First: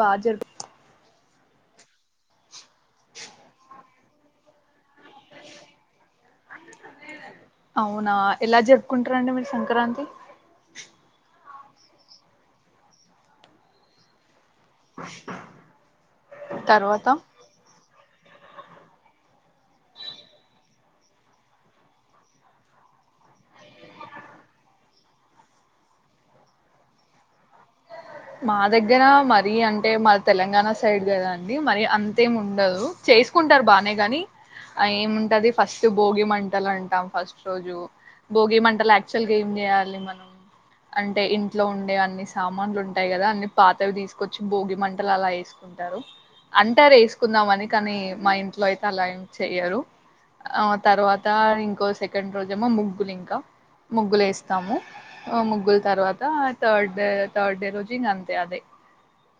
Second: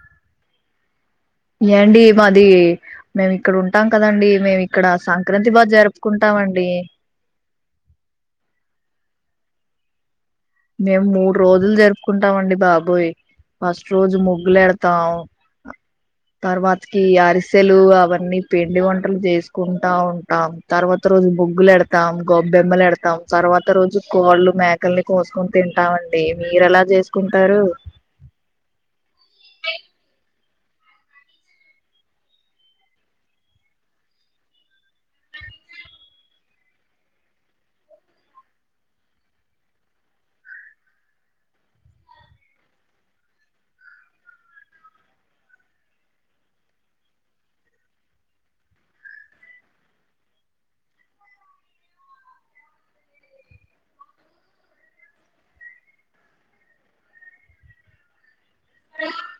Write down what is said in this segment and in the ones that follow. బాజరు ఏండి మాది మేమ్ ఇక్కడుంటాం కదండి మేమిక్కడ సంక్రాంతి బాగా జరుపుకున్ అవునా ఎలా జరుపుకుంట్రాండి మీరు సంక్రాంతి మేము మూడు రోజులు జరుపుకుంటామండి బాబోయ్ ఫస్ట్ రోజు ముగ్గు లెడతాం తర్వాతకి తర్వాత అరిసెలు అవన్నీ పిండి వంటలు చేసుకుంటా ఉంటాం తర్వాత రోజు ముగ్గులెడతాం గొబ్బెమ్మలెడతాం తర్వాత రోజు కోళ్ళు మేకల్ని కోసుకొని తింటామండి మీరెలా చేసుకుంటారు మా దగ్గర మరి అంటే మా తెలంగాణ సైడ్ కదా అండి మరి అంతేం ఉండదు చేసుకుంటారు బానే గని ఏముంటది ఫస్ట్ బోగి మంటలన్టాం ఫస్ట్ రోజు బోగి మంటలు యాక్చువల్ గా ఏం చేయాలి మనం అంటే ఇంట్లో ఉండే అన్ని సామాన్లు ఉన్ టయి కదా అన్ని పాతవి తీసుకొచ్చి బోగి మంటలలా ఏసుకుంటారు అంటే ఏసుకుందామని కానీ మా ఇంట్లో అయితే అలా ఏం చెయరు ఆ తర్వాత ఇంకో సెకండ్ రోజేమో ముగ్గులింకా ముగ్గులేస్తాము ముగ్గుల్ తర్వాత థర్డ్ థర్డ్ డే రోజు ఇంగ్ అంతే అదే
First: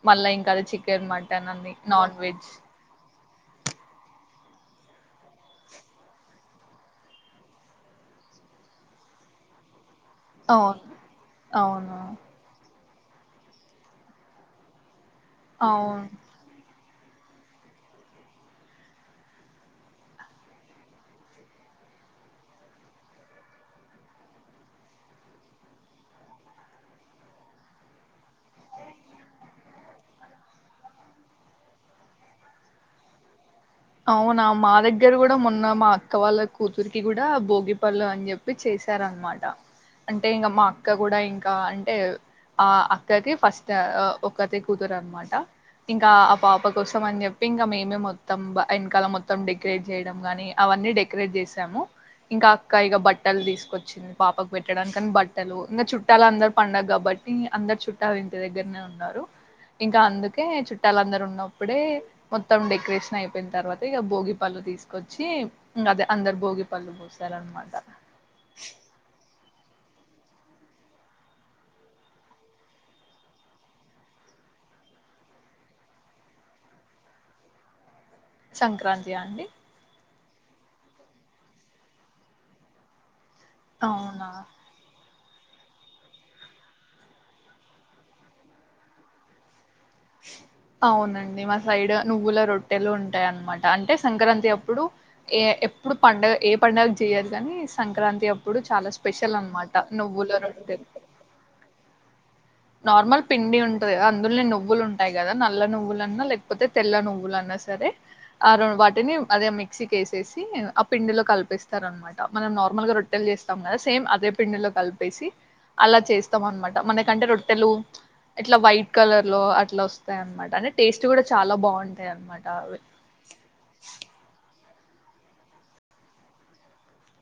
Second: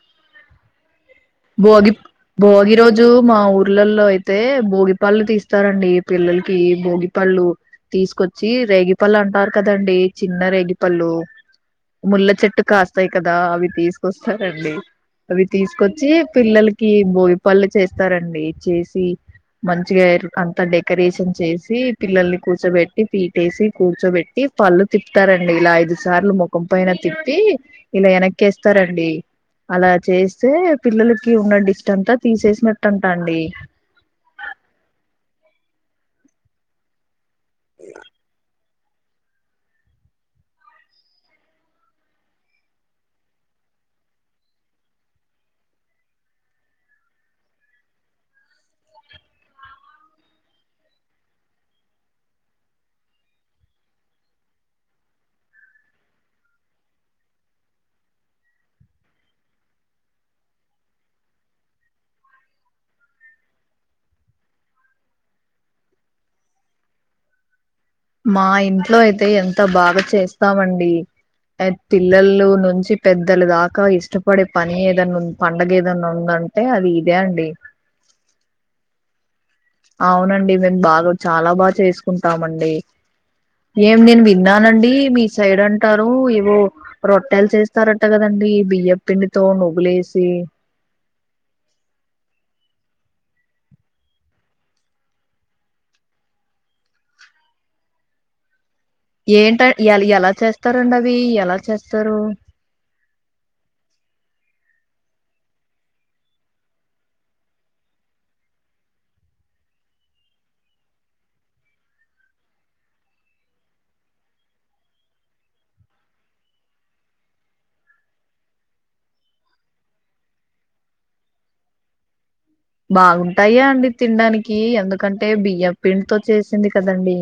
మళ్ళా ఇంకది చిక్ చికెన్ మటన్ అన్ని భోగి నాన్ వెజ్ భోగి రోజు మా ఊర్లలో అయితే భోగిపళ్ళు తీస్తారండి పిల్లలకి భోగి పళ్ళు తీసుకొచ్చి రేగిపళ్ళు అంటారు కదండి చిన్న అవును రేగిపల్లు అవును ముల్ల చెట్టు కాస్ స్తాయి కదా అవి తీసుకొస్తారండి అవి తీసుకో అవును చి పిల్లలక్. కి భోగి పళ్ళు చేస్తారండి. చేసి మంచిగా అంత డెకరేషన్ చేసి పిల్లల్ని కూర్చోబెట్టి పీటేసి కూర్చోబెట్టి పళ్ళు తిప్తారండి ఇలా ఐదు సార్లు ముఖం పైన తిప్పి ఇలా ఎనక్కేస్తారండి అలా చేస్తే. పిల్లలకి ఉన్న డిష్టంతా తీసేసినట్టంటాండి. అవునా మా దగ్గర కూడా మొన్న మా అక్క వాళ్ళ కూతురికి కూడ్. డ భోగి పళ్ళు అని చెప్పి చేస్. రనమాట అంటే ఇంగా మా అక్క కూడా ఇంకా అంటే ఆ‌ అక్కకి ఫస్ట్ అ ఒకతే కూతురనమాట. ఇంకా ఆ పాప కోసమని చెప్పి ఇంకా మేమే మొత్తం వ ఎనకాల మొత్తం డెకరేట్ చేయడం కాని అవన్నీ డెకరేట్ చేసాము. ఇంకా అక్క ఇగ బట్టల్ తీసుకొచ్చింది పాపకు పెట్టడాని కనీ బట్టలు ఇంగా చుట్టాల అందరు పండగ కాబట్టి అందరు చుట్టాలు ఇంటి దగ్గరనే ఉన్నారు. ఇంకా అందుకే చుట్టాల అందరు ఉన్నప్పుడే మొత్తం డెకరేషన్ అయిప్ అయిపోయిన తర్వాత ఇగా భోగి పళ్ళు తీసుకొచ్చి ఇంగదే అందరు భోగి పళ్ళు పోసారనమాట. మా ఇంట్లో అయితే ఎన్. ఎంత బాగా చేస్తామండి పిల్లలు నుంచి పెద్దలు దాకా ఇష్టపడే పని ఏదన్నా ఉన్ పండగేదన్నా ఉందంటే అది ఇదే అండి. సంక్రాంతి ఆ అండి. అవున్నండి మేమ్ బాగా చాలా బాగా చేసుకుంటామండి. ఏం నేన్ అవునా విన్నానండి మీ. సైడ్ అంటారు ఏవో రొట్టెలు చేస్తారట కదండి బియ్యప్పిండితోను. గ్లేసి. డి మా సైడ్ నువ్వుల రొట్టెలు ఉంటాయి అనమాట. అంటే సంక్రాంతి అప్పుడు ఏ ఎప్పుడు పండగ ఏ పండుగ చేయొద్దని సంక్రాంతి అప్పుడు. చాలా స్పెషల్ ఏంట అండ్ అనమాట ఎల్ ఎలా నువ్వుల రొట్టెలు చేస్తారండి అవి ఎలా చేస్తారు. నార్మల్ పిండి ఉంటది కదా అందులనే నువ్వులు ఉంటాయి కదా నల్ల నువ్వులన్నా లేకపోతే తెల్ల నువ్వులన్నా సరే ఆ వాటిని అదే మిక్సీకి వేసేసి ఆ పిండిలో కలిపిస్తారు అనమాట మనం నార్మల్గా రొట్టెలు చేస్తాం కదా సేమ్ అదే పిండిలో కలిపేసి అలా చేస్తాం అనమాట మనకంటే రొట్ టెలు ఇట్లా వైట్ కలర్ లో అట్లా వస్తాయ్ అనమాట. అంటే టేస్ట్ కూడా చాలా బాగుంటాయి అనమాట. అవి బాగుంటాయ అండి తినడానికి ‌. కీ ఎందుకంటే బియ్యం పిండితో చేసింది కదండి.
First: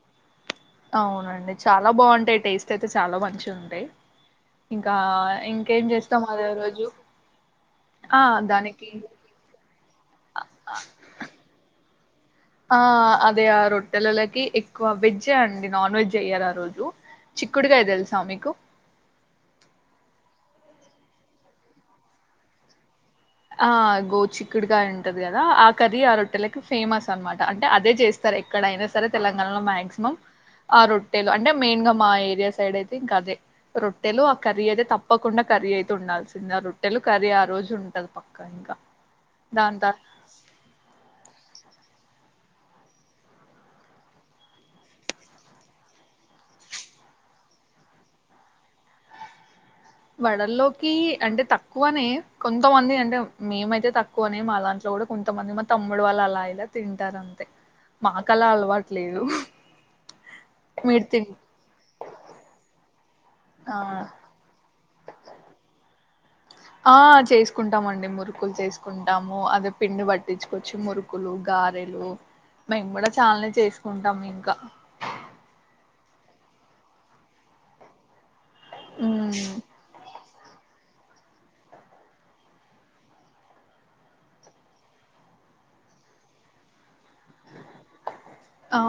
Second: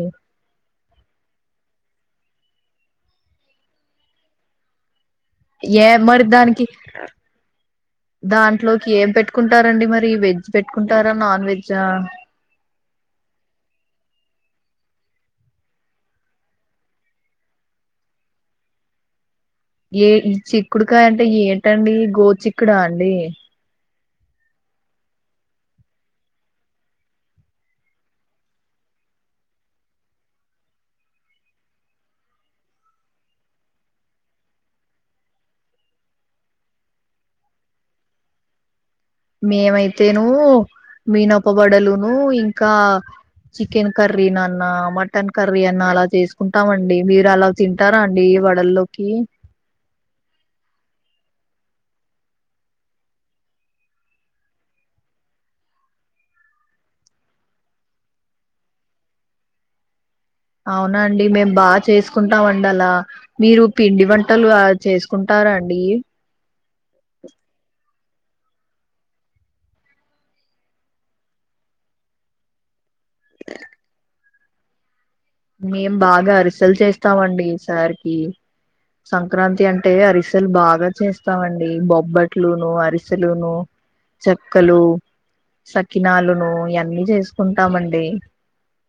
అవునండి చాలా బాగుంటాయి టేస్ట్ అయితే చాలా మంచిగా ఉంటాయి. ఇంకా ఏ ఇంకేం మరి చేస్తాం అదే దానికి రోజు ఆ దాంట్లోకి దానికి ఏం పెట్టుకుంటారండి మరి వెజ్ పెట్టుకుంటారా నాన్ వెజా. ఆ అదే ఆ రొట్టెలలకి ఎక్కువ వెజ్ అండి నాన్ వెజ్ చెయ్యరు ఆరోజు చిక్కుడుగాయ తెలుసా మీకు. ఏ చిక్కుడుకాయ అంటే ఏంటండి గో చిక్కుడా అండి. ఆ గో చిక్కుడుగాయ ఉంటది కదా ఆ కర్రీ ఆ రొట్టెలకి ఫేమస్ అనమాట. అంటే అదే చేస్తారు ఎక్కడైనా సరే తెలంగాణలో మాక్సిమం ఆ రొట్టెలు అంటే మెయిన్ గా మా ఏరియా సైడ్ అయితే ఇంకా అదే రొట్టెలు ఆ కర్రీ అయితే తప్పకుండా కర్రీ అయితే ఉండాల్సిందే ఆ రొట్టెలు కర్రీ ఆ రోజు ఉంటది పక్క. ఇంకా ఇంకా. మేమైతేను మీన ఓక వడలు. ను ఇంకా చికెన్ కర్రీ నా అన్నా మటన్ కర్రీ అన్నా అలా చేసుకుంటామండి మీరు అలా తింటారా అండి వడల్లోకి. వడల్లోకి అంటే తక్కువనే కొంతమంది అంటే మేమైతే తక్కువనే మా అంట్లో కూడా కొంతమంది మా తమ్ముడు వాళ్ళు అలా ఇలా తింటారు అంతే మాకలా అలవాటులేదు. అవునా అండి మేం బాగా చేసుకుంటాం అండి అలా. మీరు ఆ పిండి వంటలు ఆ చేసుకుంటారా అండి ఆ చేసుకుంటామండి. మేము మురుకులు చేసుకుంటాము అదే పిండి పట్టించుకొచ్చి మురుకులు గారెలు మేము కూడా చాలానే చేసుకుంటాము ఇంకా. మేం బాగా అరిసల్ చేస్తామండి ఈసారికి. ఉమ్ సంక్రాంతి అంటే అరిస్. తల్ బాగా చేస్తామండి. బొబ్బట్లును అరిసెలును చెక్కలు సకినలును ఇయన్నీ చేస్ ఆ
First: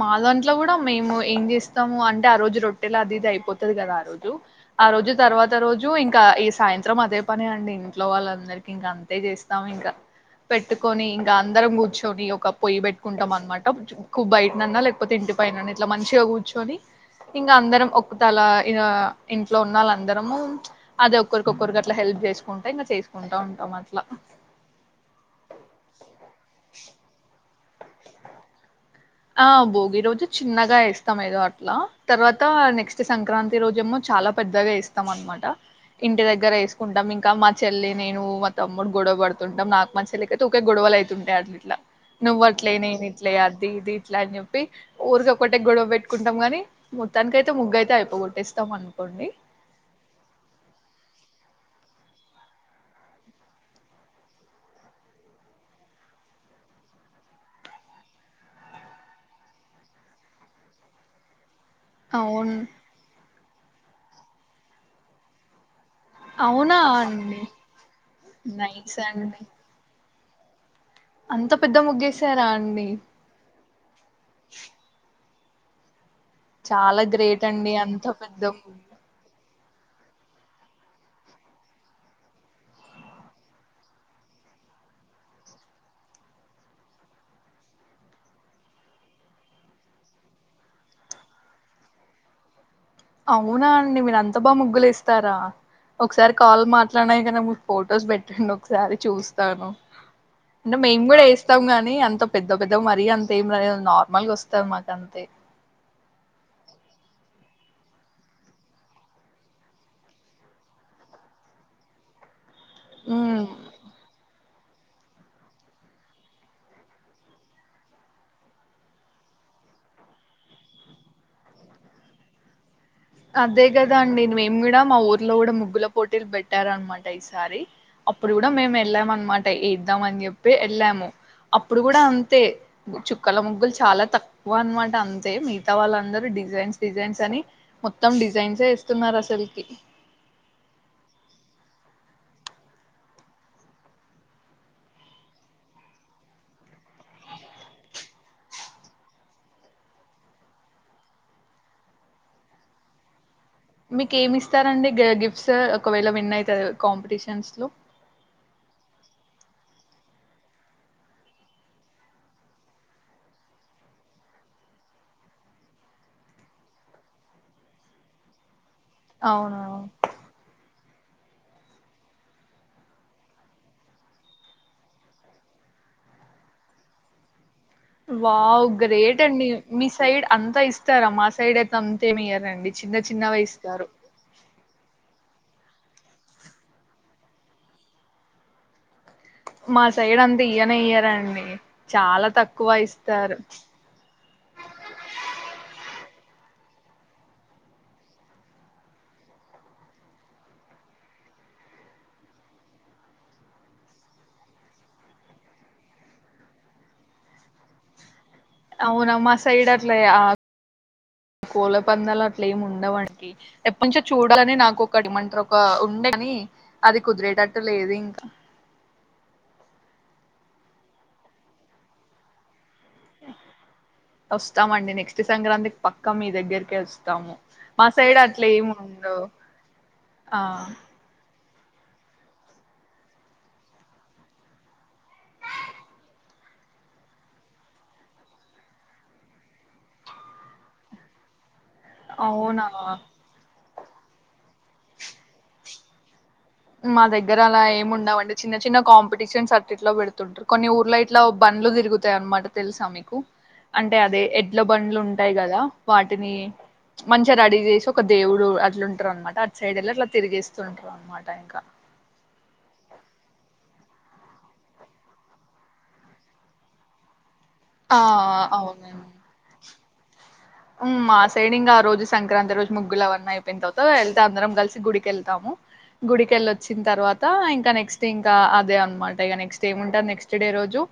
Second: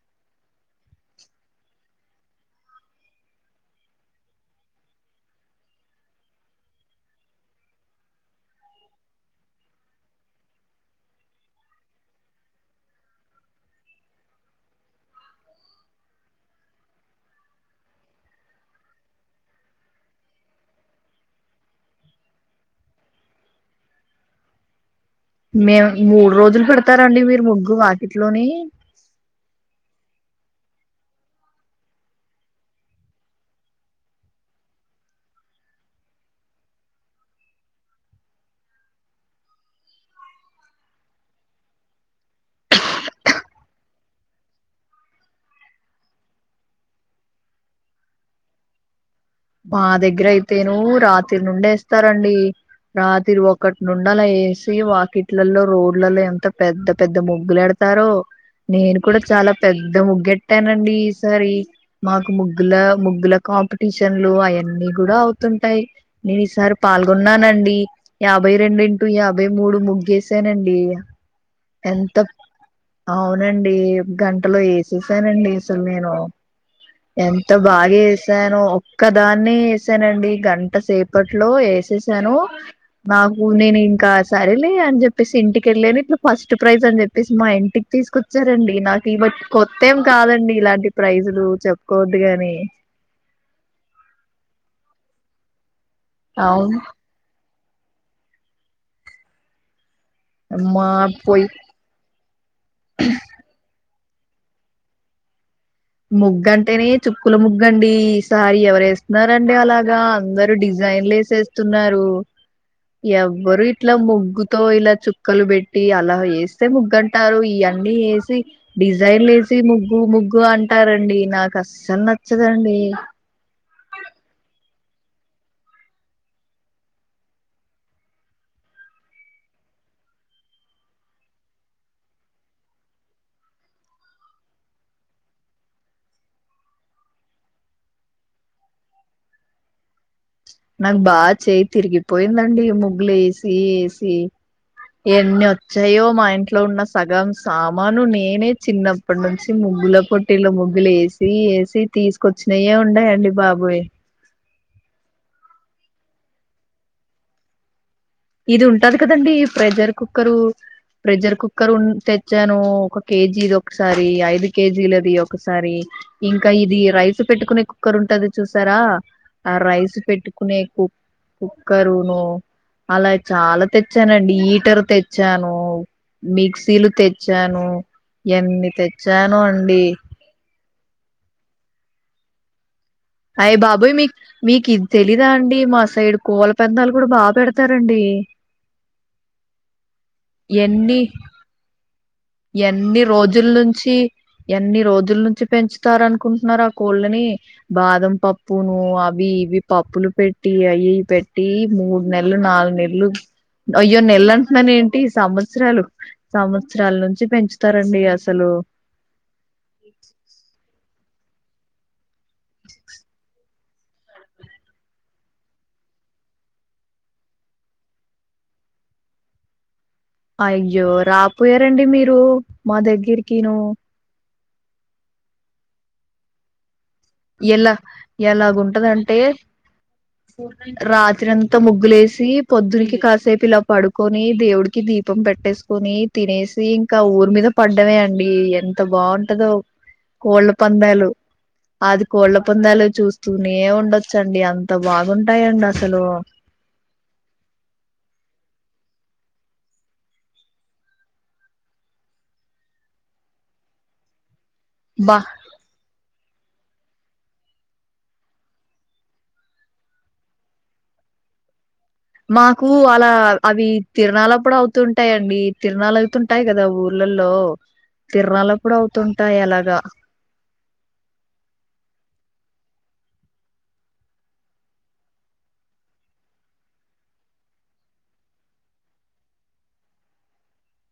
మా దాంట్లో కూడా మేము ఏం చేస్తాము అంటే ఆ రోజు రొట్టెలా అది ఇది అయిపోతది కదా ఆ రోజు ఆ రోజు తర్వాత రోజు ఇంకా ఈ సాయంత్రం అదే పని అండి ఇంట్లో వాళ్ళందరికి ఇంకా అంతే చేస్తాము ఇంకా పెట్టుకొని ఇంకా అందరం కూర్చొని ఒక పొయ్యి పెట్టుకుంటాం అనమాట బయటనన్నా లేకపోతే ఇంటి బయటనన్న ఇట్లా మంచిగా కూర్చుని ఇంకా అందరం ఒ తల ఇంట్లో ఉన్నళ్ళ అందరము అదే ఒక్కరికొక్కరికి అట్లా హెల్ప్ చేసుకుంటా ఇంకా చేసుకుంటా ఉంటాం అట్లా మేము మూడు రోజులు కడతారండి మీరు ముగ్ గు వాకిట్లోని ఆ భోగి రోజు చిన్నగా వేస్తాం ఏదో అట్లా తర్వాత నెక్స్ట్ సంక్రాంతి రోజేమో చాలా పెద్దగా వేస్తాం అనమాట ఇంటి దగ్గర వేసుకుంటాం ఇంకా మా చెల్లి నేను మా తమ్ముడు గొడవ పడుతుంటాం నాకు మా చెల్లిక అయితే గొడవలు అవుతుంటాయి అట్లా ఇట్లా నువ్ అట్లే నేను ఇట్లే అది ఇది ఎట్లా అని చెప్పి ఊరిక ఒకటే గొడవ పెట్టుకుంటాం ని మొత్తానికి అయితే ముగ్గు అయితే అయిపోగొట్టేస్తాం అనుకోండి మా దగ్గర అయితేను రాత్రి నుండే వేస్తారండి రాత్రి ఒకటి నుండి అలా వేసి వాకిట్లలో రోడ్లలో ఎంత పెద్ద పెద్ద ముగ్గులేడతారో నేను కూడా చాలా పెద్ద ముగ్గుఏట్టానండి ఈసారి మాకు అవును ముగ్ల ముగ్గులా కామ్ న్లు అవన్నీ కూడా అవుతుంటాయి నేను ఈసారి అవునా అండి పాల్గొన్నానండి యాభై రెండు నైస్ ఇంటూ అండి యాభై మూడు ముగ్గేసి సేనండి అంత పెద్ద ఎంత ముగ్గేసారా అండి అవునండి గంటలో వేసేసానండి అసలు నేను చాలా గ్రేట్ అండి అంత పెద్ద ముగ్ ఒకదాన్నే వేసానండి గంట సేపట్లో వేసేసాను నాకు నేను ఇంకా సర లే అని చెప్పేసి ఇంటికి వెళ్ళను ఇట్లా ఫస్ట్ ప్రైజ్ అని చెప్పేసి మా ఇంటికి తీసుకొచ్చారండి నాకు ఇ కొత్త ఏం కాదండి ఇలాంటి ప్రైజులు చెప్పుకోవద్దు గాని అవునా అండి మీరంత బా ముగ్గులు వేస్తారా ఒకసారి కాల్ అవును మాట్లాడినాయి కద ఫొటోస్ పెట్టండి ఒకసారి చూస్తాను అంటే అమ్మా మేము కూడా పోయి వేస్తాం గాని అంత పెద్ద పెద్ద మరి అంత ఏంరాదు నార్ మామూల్ గా వస్తాయ్ మాకంతే ముగ్గంటేనే చుక్కుల ముగ్గండి ఈసారి ఎవరు వేస్తున్నారండి అలాగా అందరూ డిజైన్లు వేసేస్తున్నారు ఉమ్ ఎవ్వరు ఇట్లా ముగ్గు తో ఇలా చుక్కలు పెట్టి అలా వేస్తే ముగ్గుంటారు ఇవన్నీ వేసి డిజైన్లు వేసి ముగ్గు ముగ్గు అంట్ అంటారండి నాకు అస్సలు నచ్చదండి అదే కదా అండి మేము కూడా మా ఊర్లో కూడా ముగ్గుల పోటీలు పెట్టార అనమాట ఈసారి అప్పుడు కూడా మేము వెళ్ళాం అనమాట వద్దాం అని చెప్పి వెళ్ళాము అప్పుడు కూడా అంతే చుక్కల ముగ్గులు చాలా తక్కువ అనమాట అంతే మిగతా వాళ్ళందరూ డిజైన్స్ డిజైన్స్ అని మొత్తం డిజైన్సే వేస్తున్నారు అసలుకి నాకు బాగా చేయి తిరిగిపోయిందండి ముగ్గులు వేసి వేసి ఎన్ని వచ్చాయో మా ఇంట్లో ఉన్న సగం సామాను నేనే చిన్నప్పటి నుంచి ముగ్గుల పోటీలో ముగ్గులు వేసి వేసి తీసుకొచ్చినయే ఉన్నాయండి బాబు మీకి ఏమిస్ ఇస్తారండి గిఫ్ట్స్ ఒకవేళ విన్ అయితే కాంపిటీషన్స్ లో ఇది ఉంటది కదండి ప్రెజర్ కుక్కరు ప్రెజర్ కుక్కర్ తెచ్చాను ఒక కేజీ ఇది ఒకసారి ఐదు కేజీలది ఒకసారి ఇంకా ఇది రైస్ పెట్టుకునే కుక్కర్ ఉంటది చూస్ ార ఆ అవునా రైస్ పెట్టుకునే కుక్ కుక్కరును అలా చాలా తెచ్చానండి హీటర్ తెచ్చాను మిక్సీలు తెచ్చాను వావ్ ఎన్ని గ్రేట్ తెచ్చాను అండి మీ సైడ్ అంతా ఇస్తారా మా సైడ్ త్ అంతేమియ్యారండి అయి బాబోయ్ మీ మీకు ఇది తెలీదా అండి మా సైడ్ కోళ్ల పందాలు కూడా బాగా పెడతారండి మా సైడ్ అంత ఇయ్యనే ఎన్ని ఇయ్యారండి చాలా తక్కువ ఎన్ని ఇస్తారు రోజుల నుంచి ఎన్ని రోజుల నుంచి పెంచుతారనుకు కుంటున్నారు ఆ కోళ్ళని బాదం పప్పును అవి ఇవి పప్పులు పెట్టి అవి పెట్టి మూడు నెలలు నాలుగు నెలలు అయ్యో నెలలు అంటున్నాను ఏంటి సంవత్సరాలు సంవత్సరాల నుంచి పెంచుతారండి అస అవునమ్ మా సైడ్ అట్ల కోళ్ల పందాలు ట్లేమ్ ఉండవండి ఎప్పటినుంచో చూడాలని నాకు ఒక అదే మంటారు ఒక ఉండే కాని అది కుదిరేటట్టు లేదు ఇంకా అయ్యో రాపోయారండి మీరు మా దగ్గరికి ను్ వస్తామండి నెక్స్ట్ సంక్రాంతికి పక్క మీ దగ్గరిక వా ఎలా ఎలాగు ఉంటదాంటే ఉండవు ఆ రాత్రి అంత అత్త ముగ్గులేసి పొద్దునికి కాసేపు ఇలా పడుకొని దేవుడికి దీపం పెట్టేసుకొని తినేసి ఇంకా ఊరి మీద పడ్డవే అండి ఎంత బాగుంటదో కోళ్ళ పందాలు అది కోళ్ల అవునా పొందాలు చూస్తూనే ఏ ఉండొచ్చండి అంత బాగుంటాయండి అసలు మా దగ్గర అలా ఏమిండవు అంటే చిన్న చిన్న కాంపిటీషన్స్ అట్లఇట్లో పెడుతుంటారు కొన్ని ఊర్లో ఇట్లా బండ్లు తిరుగుతాయి అన్నమాట తెలుసా మీకు అంటే అదే ఏడ్ల బండ్లు బా ఉంటాయి కదా వా వాటిని మంచిగా ర అడిగేసి ఒక దేవుడు అట్లుంటారు అనమాట అ సైడ్ వెళ్ళ అట్లా తిరిగేస్తుంటారు అనమాట ్యాంకా మాకు అలా అవి తిరణాలప్పుడు అవుతుూంటాయిండి తిరణాలు అవుతుంటాయి కదా ఊర్లలో ఆ తిరణాలప్పుడు అవుతుంటాయి ఎలాగా ఆ సైడ్ ఇంకా ఆ రోజు సంక్రాంతి రోజు ముగ్గులు అవన్నీ అయిపోయిన తర్వాత వెళ్తే అందరం కలిసి గుడికిెళ్తాము గుడికిెళ్ళొచ్చిన తర్వాత ఇంకా నెక్స్ట్ ఇంకా అదే అనమాట ఇక నెక్స్ట్ ఏముంట నెక్స్ట్ డే రోజు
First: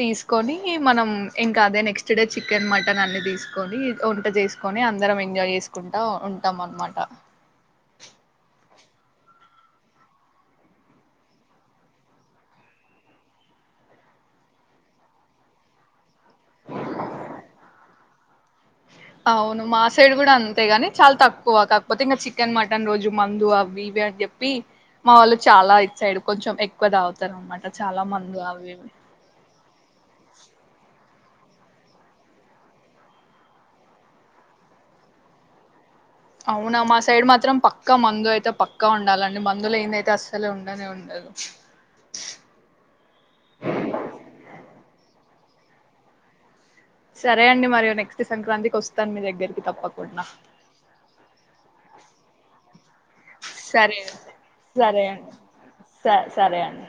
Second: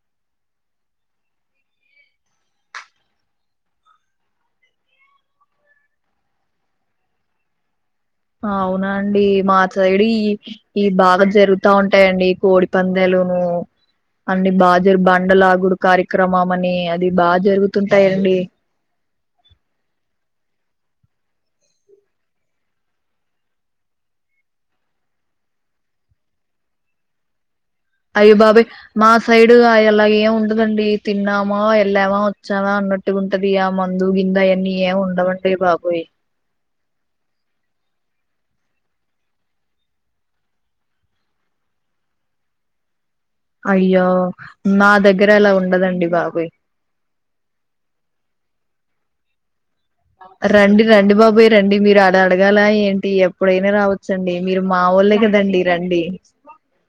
తీసుకొని మనం ఇంకా అదే నెక్స్ట్ డే చికెన్ మటన్ అన్ని తీసు కని వంట చేసుకొని అందరం ఎంజాయ్ చేసుకుంటా ఉంటాం అనమాట అవునా అండి మా సైడు ఈ ఈ బాగా జరుగుతా ఉంటాయండి కోడిపందాలును అన్నిీ బాజురు బండలా గుడి కార క్రమ అని అది బాగా జరుగుతుంటాయిండి అవును మా సైడ్ కూడా అంతే గాని చాలా తక్కువ కాకపోతే ఇంకా చికెన్ మటన్ రోజు మందు అవి ఇవి అని చెప్పి మా వాళ్ళు చాలా ఇ సైడ్ కొంచెం ఎక్కువ తాగుతారు అన్నమాట అయ్యో బాబాయ మా సైడ్గా అలాగ ఏం ఉండదండి తిన్నామా వెళ్ళామా వచ్చానా అన్నట్టు ఉంటది ఆ మందు గిందు అవన్నీ ఏం ఉండవంటేవి బాబోయ అవునా మా సైడ్ మాత్రం పక్కా మందు అయితే పక్కా ఉండాలండి మందులు ఏంద అయితే అస్సలే ఉండనే ఉండదు అయ్యో నా దగ్గర అలా ఉండదండి బాబోయ్ సరే అండి మరి నెక్స్ట్ సంక్రాంతికి వస్తాను మీ దగ్గరకి రండి రండి బాబోయ్ రండి మీరు అడ అడగాల ఏంటి ఎప్పుడైనా సరే రావచ్చండి మీరు మా సరే వాళ్ళే అండి కదండి రండి స సరే అండి